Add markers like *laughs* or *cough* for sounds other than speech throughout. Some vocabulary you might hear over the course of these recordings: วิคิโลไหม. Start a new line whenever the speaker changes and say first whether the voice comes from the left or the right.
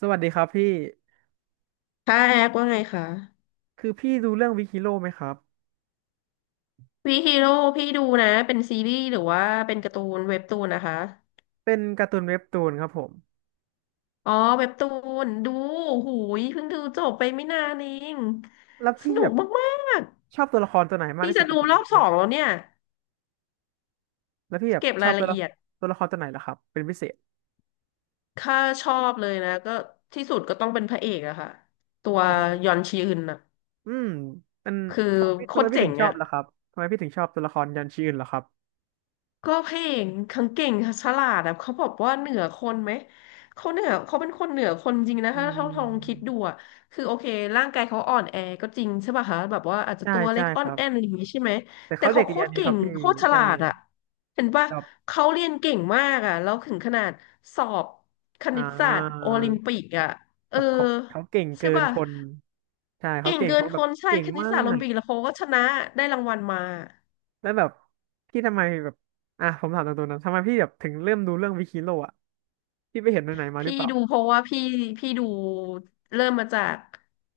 right: สวัสดีครับพี่
left: ค่ะแอคว่าไงคะ
right: คือพี่ดูเรื่องวิคิโลไหมครับ
left: วีฮีโร่พี่ดูนะเป็นซีรีส์หรือว่าเป็นการ์ตูนเว็บตูนนะคะ
right: เป็นการ์ตูนเว็บตูนครับผม
left: อ๋อเว็บตูนดูหูยเพิ่งดูจบไปไม่นานเอง
right: แล้ว
left: ส
right: พี่
left: นุ
right: แบ
left: ก
right: บ
left: มาก
right: ชอบตัวละครตัวไหน
left: ๆ
right: มาก
left: นี่
right: ที่
left: จะ
right: สุด
left: ดู
right: อะครับ
left: รอ
right: ใน
left: บส
right: เรื่
left: อ
right: อง
left: งแล้วเนี่ย
right: แล้วพี่แบบ
left: เก็บ
right: ช
left: รา
right: อ
left: ย
right: บตั
left: ละ
right: วละ
left: เอียด
right: ตัวละครตัวไหนล่ะครับเป็นพิเศษ
left: ค่าชอบเลยนะก็ที่สุดก็ต้องเป็นพระเอกอะค่ะตัว
right: อ๋
left: ย
right: อ
left: อนชีอึนอะ
right: อืมเป็น
left: คือ
right: ทำไม
left: โค
right: ทำไม
left: ตร
right: พี่
left: เจ๋
right: ถึ
left: ง
right: งชอบ
left: อะ
right: ล่ะครับ ทำไมพี่ถึงชอบตัวละครยันชื่ออื่นล่ะครับ
left: ก็เพลงเอกขงเก่งฉลาดอะเขาบอกว่าเหนือคนไหมเขาเหนือเขาเป็นคนเหนือคนจริงนะ
right: อื
left: ถ้าลองคิด
right: ม
left: ดูอะคือโอเคร่างกายเขาอ่อนแอก็จริงใช่ป่ะคะแบบว่าอาจจะ
right: ใช่
left: ตัวเล็
right: ใช่
left: กอ่
right: ค
left: อน
right: รับ
left: แอนอะไรอย่างงี้ใช่ไหม
right: แต่
left: แต่
right: เขาเด็
left: เขา
right: ก
left: โค
right: เรียน
left: ตร
right: นี่
left: เก่
right: ครั
left: ง
right: บพี่
left: โคตรฉ
right: ใช่
left: ลาดอะเห็นป่ะ
right: แบบ
left: เขาเรียนเก่งมากอะแล้วถึงขนาดสอบคณิ
right: อ่า
left: ตศาสตร์โอลิมปิกอะเอ
right: แบ
left: อ
right: บเขาเก่ง
left: ใช่
right: เกิน
left: ป่ะ
right: คนใช่เขา
left: เก่ง
right: เก่ง
left: เกิน
right: เขาแบ
left: ค
right: บ
left: นใช่
right: เก่ง
left: คณิต
right: มา
left: ศาสตร์โอลิ
right: ก
left: มปิกแล้วเขาก็ชนะได้รางวัลมา
right: แล้วแบบพี่ทำไมแบบอ่ะผมถามตรงๆนะทำไมพี่แบบถึงเริ่มดูเรื่องวิคิโลอ่ะพี่ไปเห็นไหนๆมาหรื
left: พี่
right: อเปล่า
left: ดูเพราะว่าพี่ดูเริ่มมาจาก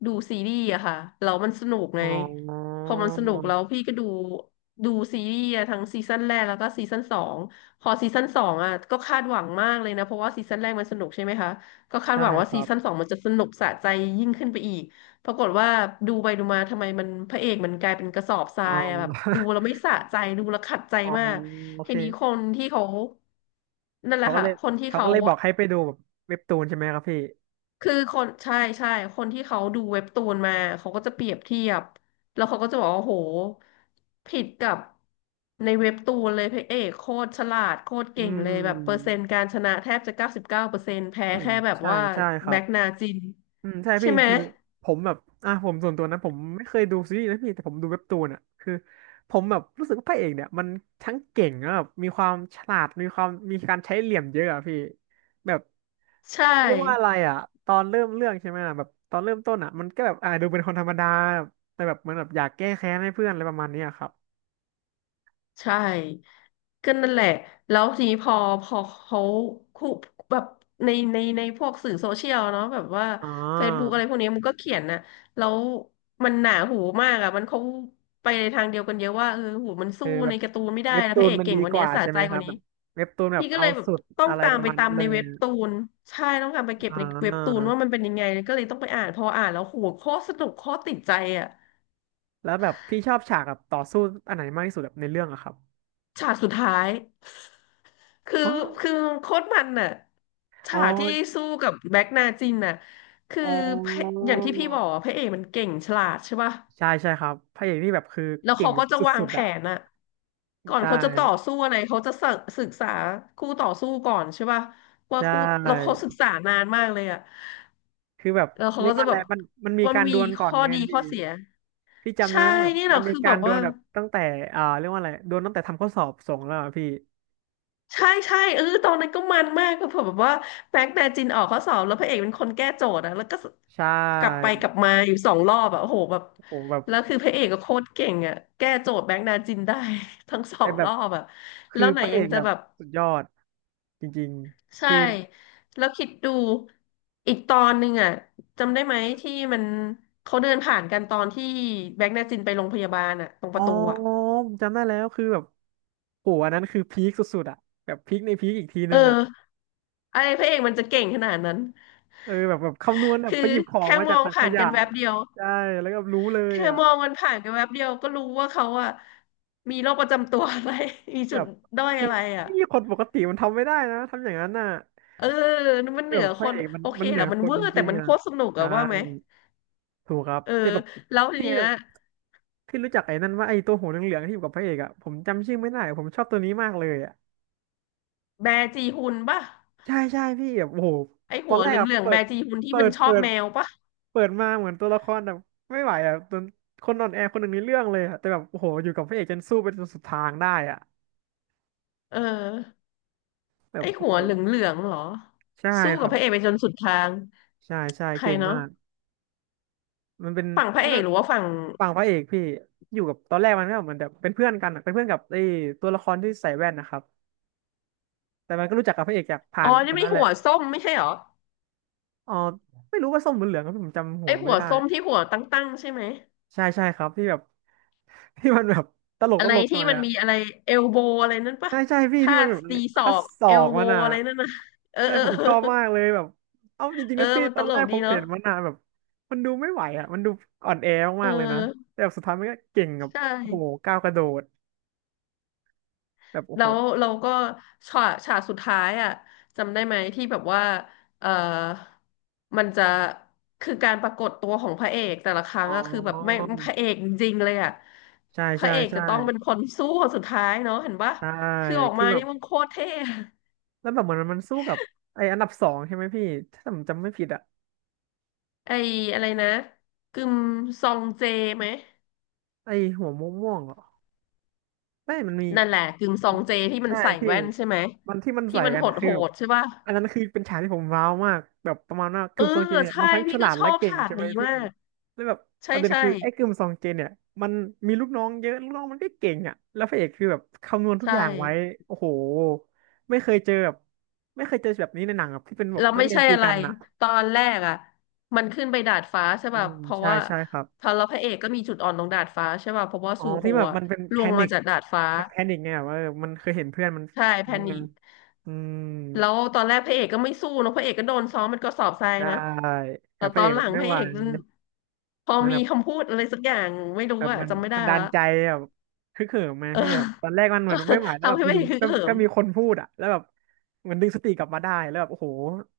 left: ดูซีรีส์อะค่ะแล้วมันสนุกไง
right: อ๋อ
left: พอมันสนุกแล้วพี่ก็ดูดูซีรีส์อะทั้งซีซั่นแรกแล้วก็ซีซั่นสองพอซีซั่นสองอะก็คาดหวังมากเลยนะเพราะว่าซีซั่นแรกมันสนุกใช่ไหมคะก็คาด
right: ใช่
left: หวังว่า
right: ค
left: ซี
right: รับ
left: ซั่นสองมันจะสนุกสะใจยิ่งขึ้นไปอีกปรากฏว่าดูไปดูมาทำไมมันพระเอกมันกลายเป็นกระสอบทรา
right: อ๋อ
left: ยอะแบบดูแล้วไม่
right: *laughs*
left: สะใจดูแล้วขัดใจ
right: อ๋อ
left: มาก
right: โอ
left: ที
right: เค
left: นี้คนที่เขานั่นแห
right: เขา
left: ละ
right: ก็
left: ค่ะ
right: เลย
left: คนที่
right: เขา
left: เขา
right: ก็เลยบอกให้ไปดูแบบเว็บตูนใช่ไหมครับพี่
left: คือคนใช่ใช่คนที่เขาดูเว็บตูนมาเขาก็จะเปรียบเทียบแล้วเขาก็จะบอกว่าโหผิดกับในเว็บตูนเลยพระเอกโคตรฉลาดโคตร
right: อื
left: เก่งเลยแบบเปอร์เซ็
right: ม
left: นต์การชนะแทบจะ99%แพ้
right: อืม
left: แค่แบบ
right: ใช่
left: ว่า
right: ใช่ครั
left: แบ็
right: บ
left: กนาจิน
right: อืมใช่
left: ใช่
right: พี่
left: ไหม
right: คือผมแบบอ่ะผมส่วนตัวนะผมไม่เคยดูซีรีส์นะพี่แต่ผมดูเว็บตูนอ่ะคือผมแบบรู้สึกว่าพระเอกเนี่ยมันทั้งเก่งแล้วแบบมีความฉลาดมีความมีการใช้เหลี่ยมเยอะอ่ะพี่แบบ
left: ใช่
right: เรียกว่าอะไรอ่ะตอนเริ่มเรื่องใช่ไหมอ่ะแบบตอนเริ่มต้นอ่ะมันก็แบบดูเป็นคนธรรมดาแบบแต่แบบเหมันแบบอยากแก้แค้นให้เพื่อนอะไรประมาณเนี้ยครับ
left: ใช่ก็นั่นแหละแล้วทีนี้พอเขาคุแบบในพวกสื่อโซเชียลเนาะแบบว่า
right: อ๋อ
left: Facebook อะไรพวกนี้มันก็เขียนนะแล้วมันหนาหูมากอ่ะมันเขาไปในทางเดียวกันเยอะว่าเออโหูมัน
right: เออ
left: สู้
right: แบ
left: ใน
right: บ
left: การ์ตูนไม่ได้
right: เว็บ
left: นะ
right: ตู
left: พระ
right: น
left: เอก
right: มัน
left: เก่
right: ดี
left: งกว่า
right: ก
left: นี้
right: ว่า
left: สะ
right: ใช่
left: ใจ
right: ไหมค
left: ก
right: รั
left: ว่า
right: บแบ
left: นี้
right: บเว็บตูนแบบ
left: พี่ก็
right: เอา
left: เลยแบบ
right: สุด
left: ต้อง
right: อะไร
left: ตา
right: ป
left: ม
right: ระ
left: ไป
right: มาณ
left: ตา
right: นั้
left: ม
right: นเล
left: ในเว็
right: ย
left: บตูนใช่ต้องตามไปเก็บ
right: อ่
left: ในเว็บตูนว่า
right: า
left: มันเป็นยังไงก็เลยต้องไปอ่านพออ่านแล้วโหโคตรสนุกโคตรติดใจอ่ะ
right: แล้วแบบพี่ชอบฉากแบบต่อสู้อันไหนมากที่สุดแบบในเรื่องอะครับ
left: ฉากสุดท้าย คือ
right: อ๋อ
left: คือโค้ดมันน่ะ
right: อ๋อ
left: ฉากที่สู้กับแบ็กนาจินน่ะคือ
right: อ๋อ
left: พระอย่างที่พี่บอกอะพระเอกมันเก่งฉลาดใช่ป่ะ
right: ใช่ครับพระเอกนี่แบบคือ
left: แล้ว
right: เก่ง
left: เขา
right: แบ
left: ก็
right: บ
left: จะ
right: ส
left: วาง
right: ุด
left: แผ
right: ๆอะ
left: นน่ะก่อน
right: ใช่
left: เขาจะต่อสู้อะไรเขาจะศึกษาคู่ต่อสู้ก่อนใช่ป่ะว่า
right: ใช
left: คู่เราเขา
right: ่
left: ศึกษานานมากเลยอ่ะ
right: คือแบบ
left: แล้วเขา
right: เรีย
left: ก็
right: กว่า
left: จะ
right: อะ
left: แบ
right: ไร
left: บ
right: มันมี
left: ว่า
right: การด
left: มี
right: วลก่อน
left: ข้อ
right: ไง
left: ดี
right: พี่
left: ข้อเสีย
right: พี่จำได้
left: ใช่
right: ว่าแบบ
left: นี่แห
right: มั
left: ละ
right: นมี
left: คือ
right: กา
left: แบ
right: ร
left: บ
right: ดว
left: ว่า
right: ลแบบตั้งแต่อ่าเรียกว่าอะไรดวลตั้งแต่ทำข้อสอบส่งแล้วอะพี่
left: ใช่ใช่เออตอนนั้นก็มันมากก็เผื่อแบบว่าแบงค์แมจินออกข้อสอบแล้วพระเอกเป็นคนแก้โจทย์อะแล้วก็
right: ใช่
left: กลับไปกลับมาอยู่สองรอบอะโอ้โหแบบ
right: โอ้แบบ
left: แล้วคือพระเอกก็โคตรเก่งอะแก้โจทย์แบงค์นาจินได้ *laughs* ทั้งสอ
right: แต่
left: ง
right: แบ
left: ร
right: บ
left: อบอะ
right: คื
left: แล้
right: อ
left: วไห
right: พ
left: น
right: ระเอ
left: ยัง
right: ก
left: จะ
right: แบบ
left: แบบ
right: สุดยอดจริงๆ
left: ใช่
right: คือ
left: แล้วคิดดูอีกตอนหนึ่งอะจำได้ไหมที่มันเขาเดินผ่านกันตอนที่แบงค์นาจินไปโรงพยาบาลอะตรงป
right: อ๋อ
left: ระตูอะ
right: ผมจำได้แล้วคือแบบโหอันนั้นคือพีคสุดๆอ่ะแบบพีคในพีคอีกที
left: เอ
right: นึงอ่ะ
left: ออะไรพระเอกมันจะเก่งขนาดนั้น
right: เออแบบแบบคำนวณแบบ
left: คื
right: ไป
left: อ
right: หยิบของ
left: แค่
right: มา
left: ม
right: จาก
left: อง
right: ถังข
left: ผ่าน
right: ยะ
left: กันแวบเดียว
right: ใช่แล้วก็รู้เลย
left: แค่
right: อ่ะ
left: มองมันผ่านกันแวบเดียวก็รู้ว่าเขาอะมีโรคประจำตัวอะไร *laughs* มี
right: แบ
left: จุด
right: บ
left: ด้อย
right: คือ
left: อะไรอะ
right: พี่คนปกติมันทำไม่ได้นะทำอย่างนั้นน่ะ
left: เออมัน
right: แบ
left: เหนือ
right: บพ
left: ค
right: ระ
left: น
right: เอกมัน
left: โอเค
right: มันเห
left: แห
right: นื
left: ละ
right: อ
left: มัน
right: คน
left: เวอ
right: จ
left: ร์แต่
right: ริง
left: มัน
right: ๆ
left: โค
right: อ่ะ
left: ตรสนุก
right: ใช่
left: อะว่าไหม
right: ถูกครับ
left: เออ
right: แต่แบบ
left: แล้วที
right: พี่
left: เนี้ย
right: พี่รู้จักไอ้นั่นว่าไอ้ตัวหัวเหลืองๆที่อยู่กับพระเอกอ่ะผมจำชื่อไม่ได้ผมชอบตัวนี้มากเลยอ่ะ
left: แบร์จีฮุนป่ะ
right: ใช่พี่แบบโอ้โห
left: ไอ
right: ตอ
left: หั
right: น
left: ว
right: แร
left: เห
right: กอ่ะ
left: ลืองๆแบร์จีฮุนที่
right: เปิ
left: มัน
right: ด
left: ชอ
right: เปิ
left: บ
right: ด
left: แมวป่ะ
right: เปิดมาเหมือนตัวละครแบบไม่ไหวอ่ะจนคนน่อนแอร์คนหนึ่งในเรื่องเลยอะแต่แบบโอ้โหอยู่กับพระเอกจนสู้ไปจนสุดทางได้อ่ะ
left: เออ
right: แบ
left: ไอ
right: บโอ้
left: หั
right: โห
left: วเหลืองๆเหรอ
right: ใช่
left: สู้
right: ค
left: กับ
right: รั
left: พ
right: บ
left: ระเอกไปจนสุดทาง
right: ใช่
left: ใคร
right: เก่ง
left: เนาะ
right: มากมันเป็น
left: ฝั่งพระ
right: อัน
left: เอก
right: นั้น
left: หรือว่าฝั่ง
right: ฝั่งพระเอกพี่อยู่กับตอนแรกมันก็เหมือนแบบเป็นเพื่อนกันอะเป็นเพื่อนกับไอ้ตัวละครที่ใส่แว่นนะครับแต่มันก็รู้จักกับพระเอกจากผ่า
left: อ๋อ
right: นค
left: นี่
right: น
left: ไม่
right: นั้นแห
left: หั
right: ละ
left: วส้มไม่ใช่เหรอ
right: อ๋อไม่รู้ว่าส้มหรือเหลืองก็ผมจำหั
left: ไอ
right: ว
left: หั
right: ไม่
left: ว
right: ได้
left: ส้มที่หัวตั้งๆใช่ไหม
right: ใช่ครับที่แบบ *laughs* ที่มันแบบตลก
left: อะ
right: ต
left: ไร
right: ลกห
left: ที่
right: น่อย
left: มัน
right: อ่ะ
left: มีอะไรเอลโบอะไรนั่นปะ
right: ใช่พี่
left: ท่า
right: ที่มัน
left: ตี
right: แบบ
left: ศอ
right: คัด
left: ก
right: ศอ
left: เอล
right: ก
left: โบ
right: มันอ่ะ
left: อะไรนั่นนะเออ
right: ใช่
left: เออ
right: ผม
left: เอ
right: ช
left: อ
right: อบมากเลยแบบ เอาจริง
left: เอ
right: ๆ
left: อ
right: นะพี่
left: มัน
right: ต
left: ต
right: อน
left: ล
right: แร
left: ก
right: กผ
left: ดี
right: มเห็
left: เนาะ
right: นมันอะแบบมันดูไม่ไหวอ่ะมันดูอ่อนแอ
left: เ
right: มากๆเลยนะ
left: ออ
right: แต่แบบสุดท้ายมันก็เก่งกับ
left: ใช่
right: โอ้โหก้าวกระโดดแบบโอ้
left: แล้
right: โห
left: วเราก็ฉากสุดท้ายอ่ะจำได้ไหมที่แบบว่าเออมันจะคือการปรากฏตัวของพระเอกแต่ละครั้
right: อ๋
left: งอะคือแบบแม่ง
right: อ
left: พระเอกจริงๆเลยอะ
right: ใช่
left: พระ
right: ใช่
left: เอกจะ
right: ใช่
left: ต้องเป็นคนสู้คนสุดท้ายเนาะเห็นปะ
right: ใช่
left: คือออก
right: คือ
left: มา
right: แบ
left: นี่
right: บ
left: มันโคตรเท่อะ
right: แล้วแบบเหมือนมันสู้กับไออันดับสองใช่ไหมพี่ถ้าผมจำไม่ผิดอ่ะ
left: ไออะไรนะกึมซองเจไหม
right: ไอหัวม่วงๆเหรอไม่มันมี
left: นั่นแหละกึมซ
right: ผ
left: อ
right: ม
left: งเจที่มัน
right: ใช่
left: ใส่
right: พี่
left: แว่นใช่ไหม
right: มันที่มัน
left: ที่
right: ใส่
left: มัน
right: กั
left: โห
right: นอะ
left: ด
right: คื
left: โห
right: อแบบ
left: ดใช่ป่ะ
right: อันนั้นคือเป็นฉากที่ผมว้าวมากแบบประมาณว่า
left: เอ
right: กิ
left: อ
right: มซองเจนเนี่ย
left: ใช่
right: มันทั้ง
left: พี่
right: ฉ
left: ก็
right: ลาด
left: ช
right: และ
left: อบ
right: เก่ง
left: ฉาก
right: ใช่ไหม
left: นี้
right: พี่
left: มาก
right: แล้วแบบ
left: ใช่
right: ประเด็น
left: ใช่
right: คือไอ้กิมซองเจนเนี่ยมันมีลูกน้องเยอะลูกน้องมันก็เก่งอ่ะแล้วพระเอกคือแบบคำนวณทุก
left: ใช่
right: อย่างไว้โอ้โหไม่เคยเจอแบบไม่เคยเจอแบบนี้ในหนังแบบที่เป็นแบ
left: แล้
right: บ
left: ว
right: นัก
left: ไม่
right: เรียน
left: ใช่
right: ตี
left: อะไร
right: กันอ่ะ
left: ตอนแรกอ่ะมันขึ้นไปดาดฟ้าใช่
right: อื
left: ป่ะ
right: ม
left: เพราะ
right: ใช่
left: ว่า
right: ใช่ครับ
left: พอเราพระเอกก็มีจุดอ่อนตรงดาดฟ้าใช่ป่ะเพราะว่า
right: อ๋อ
left: ซูโฮ
right: ที่แบบ
left: อะ
right: มันเป็น
left: ล
right: แพ
left: วง
right: นิ
left: มา
right: ค
left: จากดาดฟ้า
right: เป็นแพนิคไงแบบว่าเออมันเคยเห็นเพื่อนมัน
left: ใช่แพ
right: อืม
left: นิค
right: อืม
left: แล้วตอนแรกพระเอกก็ไม่สู้นะพระเอกก็โดนซ้อมเป็นกระสอบทราย
right: ใช่
left: นะ
right: แบ
left: แต่
right: บพ
left: ต
right: ระ
left: อ
right: เอ
left: น
right: ก
left: หลัง
right: ไม่
left: พระ
right: ไหว
left: เอกนั้นพอ
right: เหมันแบ
left: มี
right: บ
left: คำพูดอะไรสักอย่างไม่รู้
right: แบบ
left: อะ
right: มัน
left: จำไม่ได้
right: มันดั
left: แล้
right: น
left: ว
right: ใจแบบฮึกเหิมมา
left: เออ
right: ให้แบบตอนแรกมันเหมือนไม่ไหว
left: *laughs*
right: แล้วแบ
left: ทำ
right: บ
left: ให้พ
right: อ
left: ระ
right: ยู่
left: เอกฮึก
right: ก็
left: เหิ
right: ก็
left: ม
right: มีคนพูดอ่ะแล้วแบบเหมันดึงสติกลับมาได้แล้วแบบโอ้โห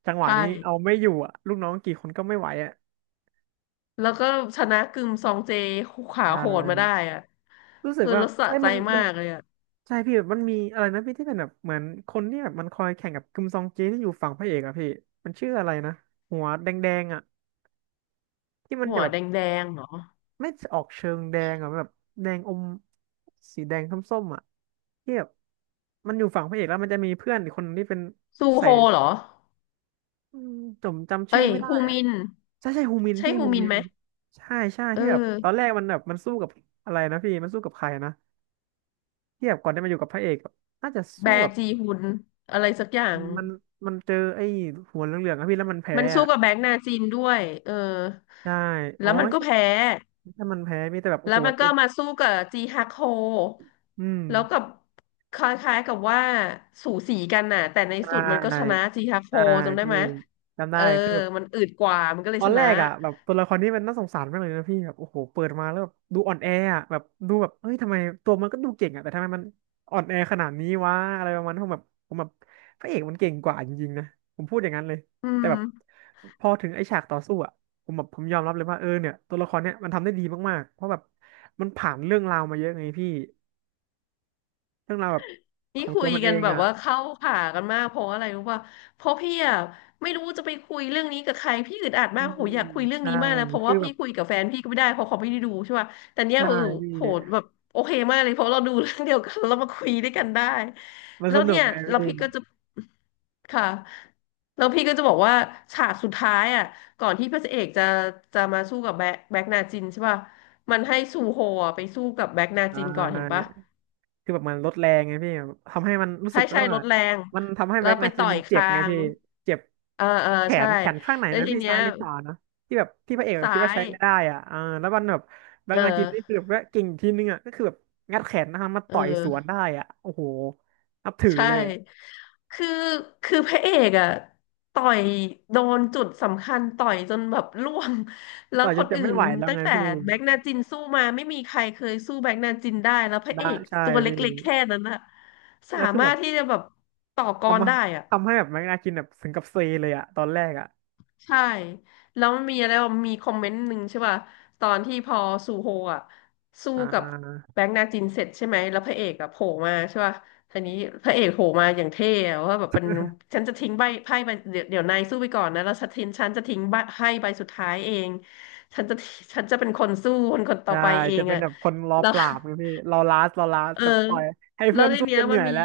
right: จังหวะ
left: ใช่
right: นี้เอาไม่อยู่อ่ะลูกน้องกี่คนก็ไม่ไหวอ่ะ
left: แล้วก็ชนะกึมซองเจขา
right: ใช
left: โหดมาได้
right: ่
left: อะ
right: รู้สึก
left: คือ
right: ว่า
left: รสะ
right: เอ้ย
left: ใจ
right: มันมั
left: มา
right: น
left: กเลยอะ
right: ใช่พี่แบบมันมีอะไรนะพี่ที่เป็นแบบเหมือนคนที่แบบมันคอยแข่งกับคิมซองเจที่อยู่ฝั่งพระเอกอ่ะพี่มันชื่ออะไรนะ หัวแดงๆอ่ะที่มัน
left: หั
right: จะ
left: ว
right: แบบ
left: แดงๆเหรอ
right: ไม่ออกเชิงแดงอ่ะแบบแดงอมสีแดงส้มๆอ่ะที่แบบมันอยู่ฝั่งพระเอกแล้วมันจะมีเพื่อนอีกคนนึงที่เป็น
left: ซู
right: ใส่
left: โฮเหรอ
right: อืมผมจำ
left: เอ้
right: ชื่อ
left: ย
right: ไม่ได้
left: ฮู
right: อ่ะ
left: มิน
right: ใช่ใช่ฮูมิน
left: ใช่
right: พี่
left: ฮู
right: ฮู
left: มิน
right: มิ
left: ไห
right: น
left: ม
right: ใช่ใช่
left: เอ
right: ที่แบบตอน
left: อ
right: แรกมันแบบมันสู้กับอะไรนะพี่มันสู้กับใครนะที่แบบก่อนจะมาอยู่กับพระเอกอะน่าจะ
left: แบ
right: สู้กับ
left: จีฮุนอะไรสักอย่าง
right: มันมันเจอไอ้หัวเหลืองๆอะพี่แล้วมันแพ้
left: มันสู้
right: อะ
left: กับแบงก์นาจินด้วยเออ
right: ใช่อ๋
left: แล้
right: อ
left: วมันก็
right: ใช่
left: แพ้
right: ถ้ามันแพ้พี่แต่แบบโอ้
left: แล้ว
right: โห
left: มัน
right: ตั
left: ก็
right: ว
left: มาสู้กับจีฮักโฮ
right: อืม
left: แล้วกับคล้ายๆกับว่าสูสีกันน่ะแต่ใน
right: ใช
left: สุดมันก็ชนะ
right: ่
left: จีฮักโฮ
right: ใช่
left: จำได้
right: พี่
left: ไหม
right: จำ
left: เอ
right: ได้
left: อ
right: คือแบบ
left: มันอืดกว่ามันก็เล
right: ต
left: ย
right: อ
left: ช
right: นแร
left: นะ
right: กอ่ะแบบตัวละครนี้มันน่าสงสารมากเลยนะพี่แบบโอ้โหเปิดมาแล้วแบบดูอ่อนแออ่ะแบบดูแบบเฮ้ยทำไมตัวมันก็ดูเก่งอ่ะแต่ทำไมมันอ่อนแอขนาดนี้วะอะไรประมาณนั้นผมแบบพระเอกมันเก่งกว่าจริงๆนะผมพูดอย่างนั้นเลย
left: อื
right: แต่แบบ
left: ม
right: พอถึงไอ้ฉากต่อสู้อ่ะผมยอมรับเลยว่าเออเนี่ยตัวละครเนี้ยมันทำได้ดีมากๆเพราะแบบมันผ่านเรื่องราวมาเยอะไงพี่เรื่องราวแบบข
left: นี่
right: อง
left: คุ
right: ตัว
left: ย
right: มันเอ
left: กัน
right: ง
left: แบบ
right: อ่ะ
left: ว่าเข้าขากันมากเพราะอะไรรู้ป่ะเพราะพี่อ่ะไม่รู้จะไปคุยเรื่องนี้กับใครพี่อึดอัด
right: อื
left: มากโห
right: ม
left: อยากคุยเรื่อง
right: ใช่
left: นี้มากนะเพราะ
right: คื
left: ว่า
right: อแบ
left: พี่
right: บ
left: คุยกับแฟนพี่ก็ไม่ได้เพราะเขาไม่ได้ดูใช่ป่ะแต่เนี้ย
right: ใช่
left: เออ
right: พี่
left: โหแบบโอเคมากเลยเพราะเราดูเรื่องเดียวกันแล้วมาคุยด้วยกันได้
right: มัน
left: แล้
right: ส
left: ว
right: นุ
left: เนี่
right: ก
left: ย
right: ไง
left: เรา
right: พี่
left: พี่ก็จะค่ะแล้วพี่ก็จะบอกว่าฉากสุดท้ายอ่ะก่อนที่พระเอกจะจะมาสู้กับแบ็คนาจินใช่ป่ะมันให้ซูโฮอะไปสู้กับแบ็คนา
right: ใช่
left: จินก่อนเห็นปะ
right: คือแบบมันลดแรงไงพี่แบบทำให้มันรู้
left: ใช่
right: สึกแล้ว
left: ใช่ร
right: ว่า
left: ถแรง
right: มันทำให้
left: แล้ว
right: แบ็ก
left: ไป
right: นาจิ
left: ต่
right: น
left: อย
right: มันเจ็บ
left: คา
right: ไง
left: ง
right: พี่เจ็บ
left: เออเออ
right: แข
left: ใช่
right: นแขนข้างไหน
left: แล้ว
right: นะ
left: ที
right: พี่
left: เนี้ย
right: ซ้ายหรือขวานะที่แบบที่พระเอกคิ
left: ซ้า
right: ดว่า
left: ย
right: ใช้ไม่ได้อ่ะอ่าแล้วมันแบบแบ็
left: เอ
right: ก
left: อ
right: นาจินนี่คือแบบว่าเก่งทีนึงอ่ะก็คือแบบงัดแขนนะครับมา
left: เอ
right: ต่อยสวน
left: อ
right: ได้อ่ะโอ้โหนับถือ
left: ใช่
right: เลยอะ
left: คือคือพระเอกอะต่อยโดนจุดสำคัญต่อยจนแบบร่วงแล้ว
right: ต่อยจ
left: ค
right: น
left: น
right: จะ
left: อื่
right: ไม่
left: น
right: ไหวแล้ว
left: ตั้ง
right: ไง
left: แต่
right: พี่
left: แบกนาจินสู้มาไม่มีใครเคยสู้แบกนาจินได้แล้วพระ
right: ได้
left: เอก
right: ใช่
left: ตัว
right: พี่
left: เล็กๆแค่นั้นอะสา
right: แล้วคือ
left: มา
right: แบ
left: ร
right: บ
left: ถที่จะแบบต่อกร
right: ทำมา
left: ได้อะ
right: ทำให้แบบแบ็กนาจินแบบถึงกับเซเลยอ่ะตอนแรกอ่ะ
left: ใช่แล้วมันมีอะไรวะมีคอมเมนต์หนึ่งใช่ป่ะตอนที่พอซูโฮอ่ะสู้
right: อ่
left: กับ
right: า
left: แบงค์นาจินเสร็จใช่ไหมแล้วพระเอกอ่ะโผล่มาใช่ป่ะทีนี้พระเอกโผล่มาอย่างเท่อะว่าแบบเป็นฉันจะทิ้งใบไพ่ใบเดี๋ยวนายสู้ไปก่อนนะแล้วฉันจะทิ้งใบไพ่ใบสุดท้ายเองฉันจะฉันจะเป็นคนสู้คนต่อ
right: ใช่
left: ไปเอ
right: จะ
left: ง
right: เป็น
left: อ่ะ
right: แบบคนรอ
left: แล้ว
right: ป
left: *laughs*
right: ราบไงพี่รอลาสรอลาส
left: เออ
right: แต่ปล่อยให้
left: แล้
right: เพื่
left: ว
right: อน
left: ใน
right: สู้
left: เนี้
right: จ
left: ย
right: นเห
left: มั
right: นื่
left: น
right: อย
left: มี
right: แล้ว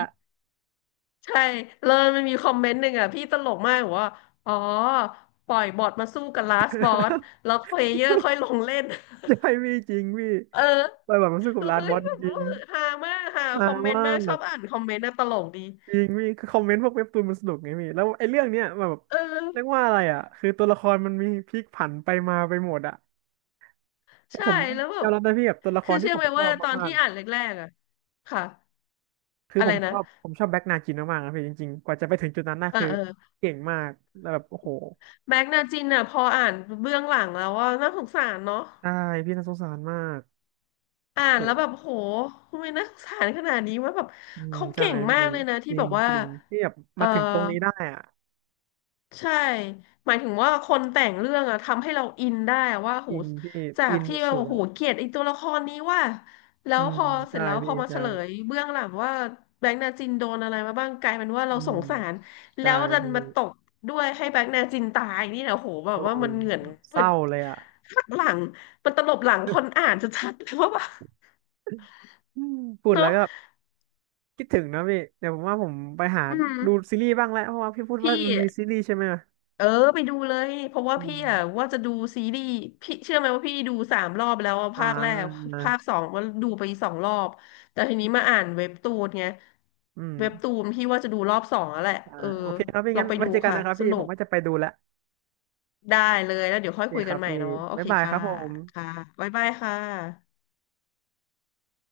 left: ใช่เลิวมันมีคอมเมนต์หนึ่งอ่ะพี่ตลกมากบอกว่า อ๋อปล่อยบอทมาสู้กับลาสบอสแล้วเพลเยอร์ค่
right: *laughs*
left: อยลงเล่น
right: ใช่พี่จริงพี่
left: *laughs* เออ
right: ปล่อยแบบมันสู้กับ
left: คือ
right: ลาส
left: เฮ้
right: บ
left: ย
right: อส
left: แบ
right: จ
left: บ
right: ริ
left: ว่า
right: ง
left: ฮามากฮา
right: ๆฮา
left: คอมเมนต์
right: มา
left: มากชอ
right: ก
left: บอ่านคอมเมนต์นะตลกดี
right: จริงพี่คือคอมเมนต์พวกเว็บตูนมันสนุกไงพี่แล้วไอ้เรื่องเนี้ยแบบ
left: เออ
right: เรียกว่าอะไรอ่ะคือตัวละครมันมีพลิกผันไปมาไปหมดอ่ะแต่
left: ใช่
right: ผม
left: แล้วแบ
right: ยอ
left: บ
right: มรับนะพี่แบบตัวละค
left: คือ
right: รที่
left: เชื่อ
right: ผ
left: ไห
right: ม
left: ม
right: ชอ
left: ว่า
right: บ
left: ตอน
right: มาก
left: ที่
right: ๆอะ
left: อ่านแรกๆอ่ะค่ะ
right: คือ
left: อะ
right: ผ
left: ไร
right: มช
left: นะ
right: อบผมชอบแบ็กนาจินมากๆนะพี่จริงๆกว่าจะไปถึงจุดนั้นน่ะ
left: เออ
right: คือ
left: เออ
right: เก่งมากแล้วแบบโอ้โห
left: แม็กนาจินอ่ะพออ่านเบื้องหลังแล้วว่าน่าสงสารเนาะ
right: ใช่พี่น่าสงสารมาก
left: อ่าน
right: โห
left: แล้วแบบโหทำไมน่าสงสารขนาดนี้ว่าแบบ
right: อืม
left: เขา
right: ใช่
left: เก่งมา
right: พี่
left: กเลยนะ
right: จ
left: ที่
right: ริ
left: แบ
right: ง
left: บว่า
right: จริงพี่แบบ
left: เออ
right: มาถึงตรงนี้ได้อ่ะ
left: ใช่หมายถึงว่าคนแต่งเรื่องอะทำให้เราอินได้อะว่าโห
right: อินพี่
left: จา
right: อิ
left: ก
right: นส
left: ที่เรา
right: ุดๆ
left: โห
right: อ่ะ
left: เกลียดไอ้ตัวละครนี้ว่าแล้
right: อื
left: ว
right: ม
left: พอเสร็
right: ใช่
left: จแล้วพ
right: พี่
left: อมาเฉ
right: ใช่
left: ลยเบื้องหลังว่าแบงค์นาจินโดนอะไรมาบ้างกลายเป็นว่า
right: อื
left: เราส
right: ม
left: งสารแล้
right: ใช่
left: วดัน
right: พี่
left: มาตกด้วยให้แบงค์นาจินตายนี่นะโหแบ
right: โอ้
left: บว่ามันเหงื่อน
right: เศ
left: มัน
right: ร้าเลยอ่ะ
left: หักหลังมันตลบหลังคนอ่านชัดๆ *laughs* เลยว่าแบบ
right: อืมพูดแล้
left: เนาะ
right: วก็คิดถึงนะพี่เดี๋ยวผมว่าผมไปหา
left: อืม
right: ดูซีรีส์บ้างแล้วเพราะว่าพี่พูดว่า
left: พี่
right: มันมีซีรีส์ใช่ไหม
left: เออไปดูเลยเพราะว่า
right: อื
left: พี่
right: ม
left: อ่ะว่าจะดูซีรีส์พี่เชื่อไหมว่าพี่ดู3 รอบแล้วอะ
right: อ่
left: ภาคแรก
right: า
left: ภาคสองก็ดูไป2 รอบแต่ทีนี้มาอ่านเว็บตูนไง
right: อืม
left: เว็บตูนพี่ว่าจะดูรอบ 2แล้วแหละ
right: อ่า
left: เออ
right: โอเคครับพี่
left: ลอง
right: งั้น
left: ไป
right: ไว้
left: ดู
right: เจอกัน
left: ค่ะ
right: นะครับ
left: ส
right: พี่
left: นุ
right: ผม
left: ก
right: ว่าจะไปดูแล้ว
left: ได้เลยแล้วเดี๋ยว
right: โอ
left: ค่อย
right: เค
left: คุย
right: ค
left: กั
right: รั
left: น
right: บ
left: ใหม่
right: พี่
left: เนาะโอ
right: บ๊า
left: เค
right: ยบายค
left: ค่ะ
right: รับผม
left: ค่ะบ๊ายบายค่ะ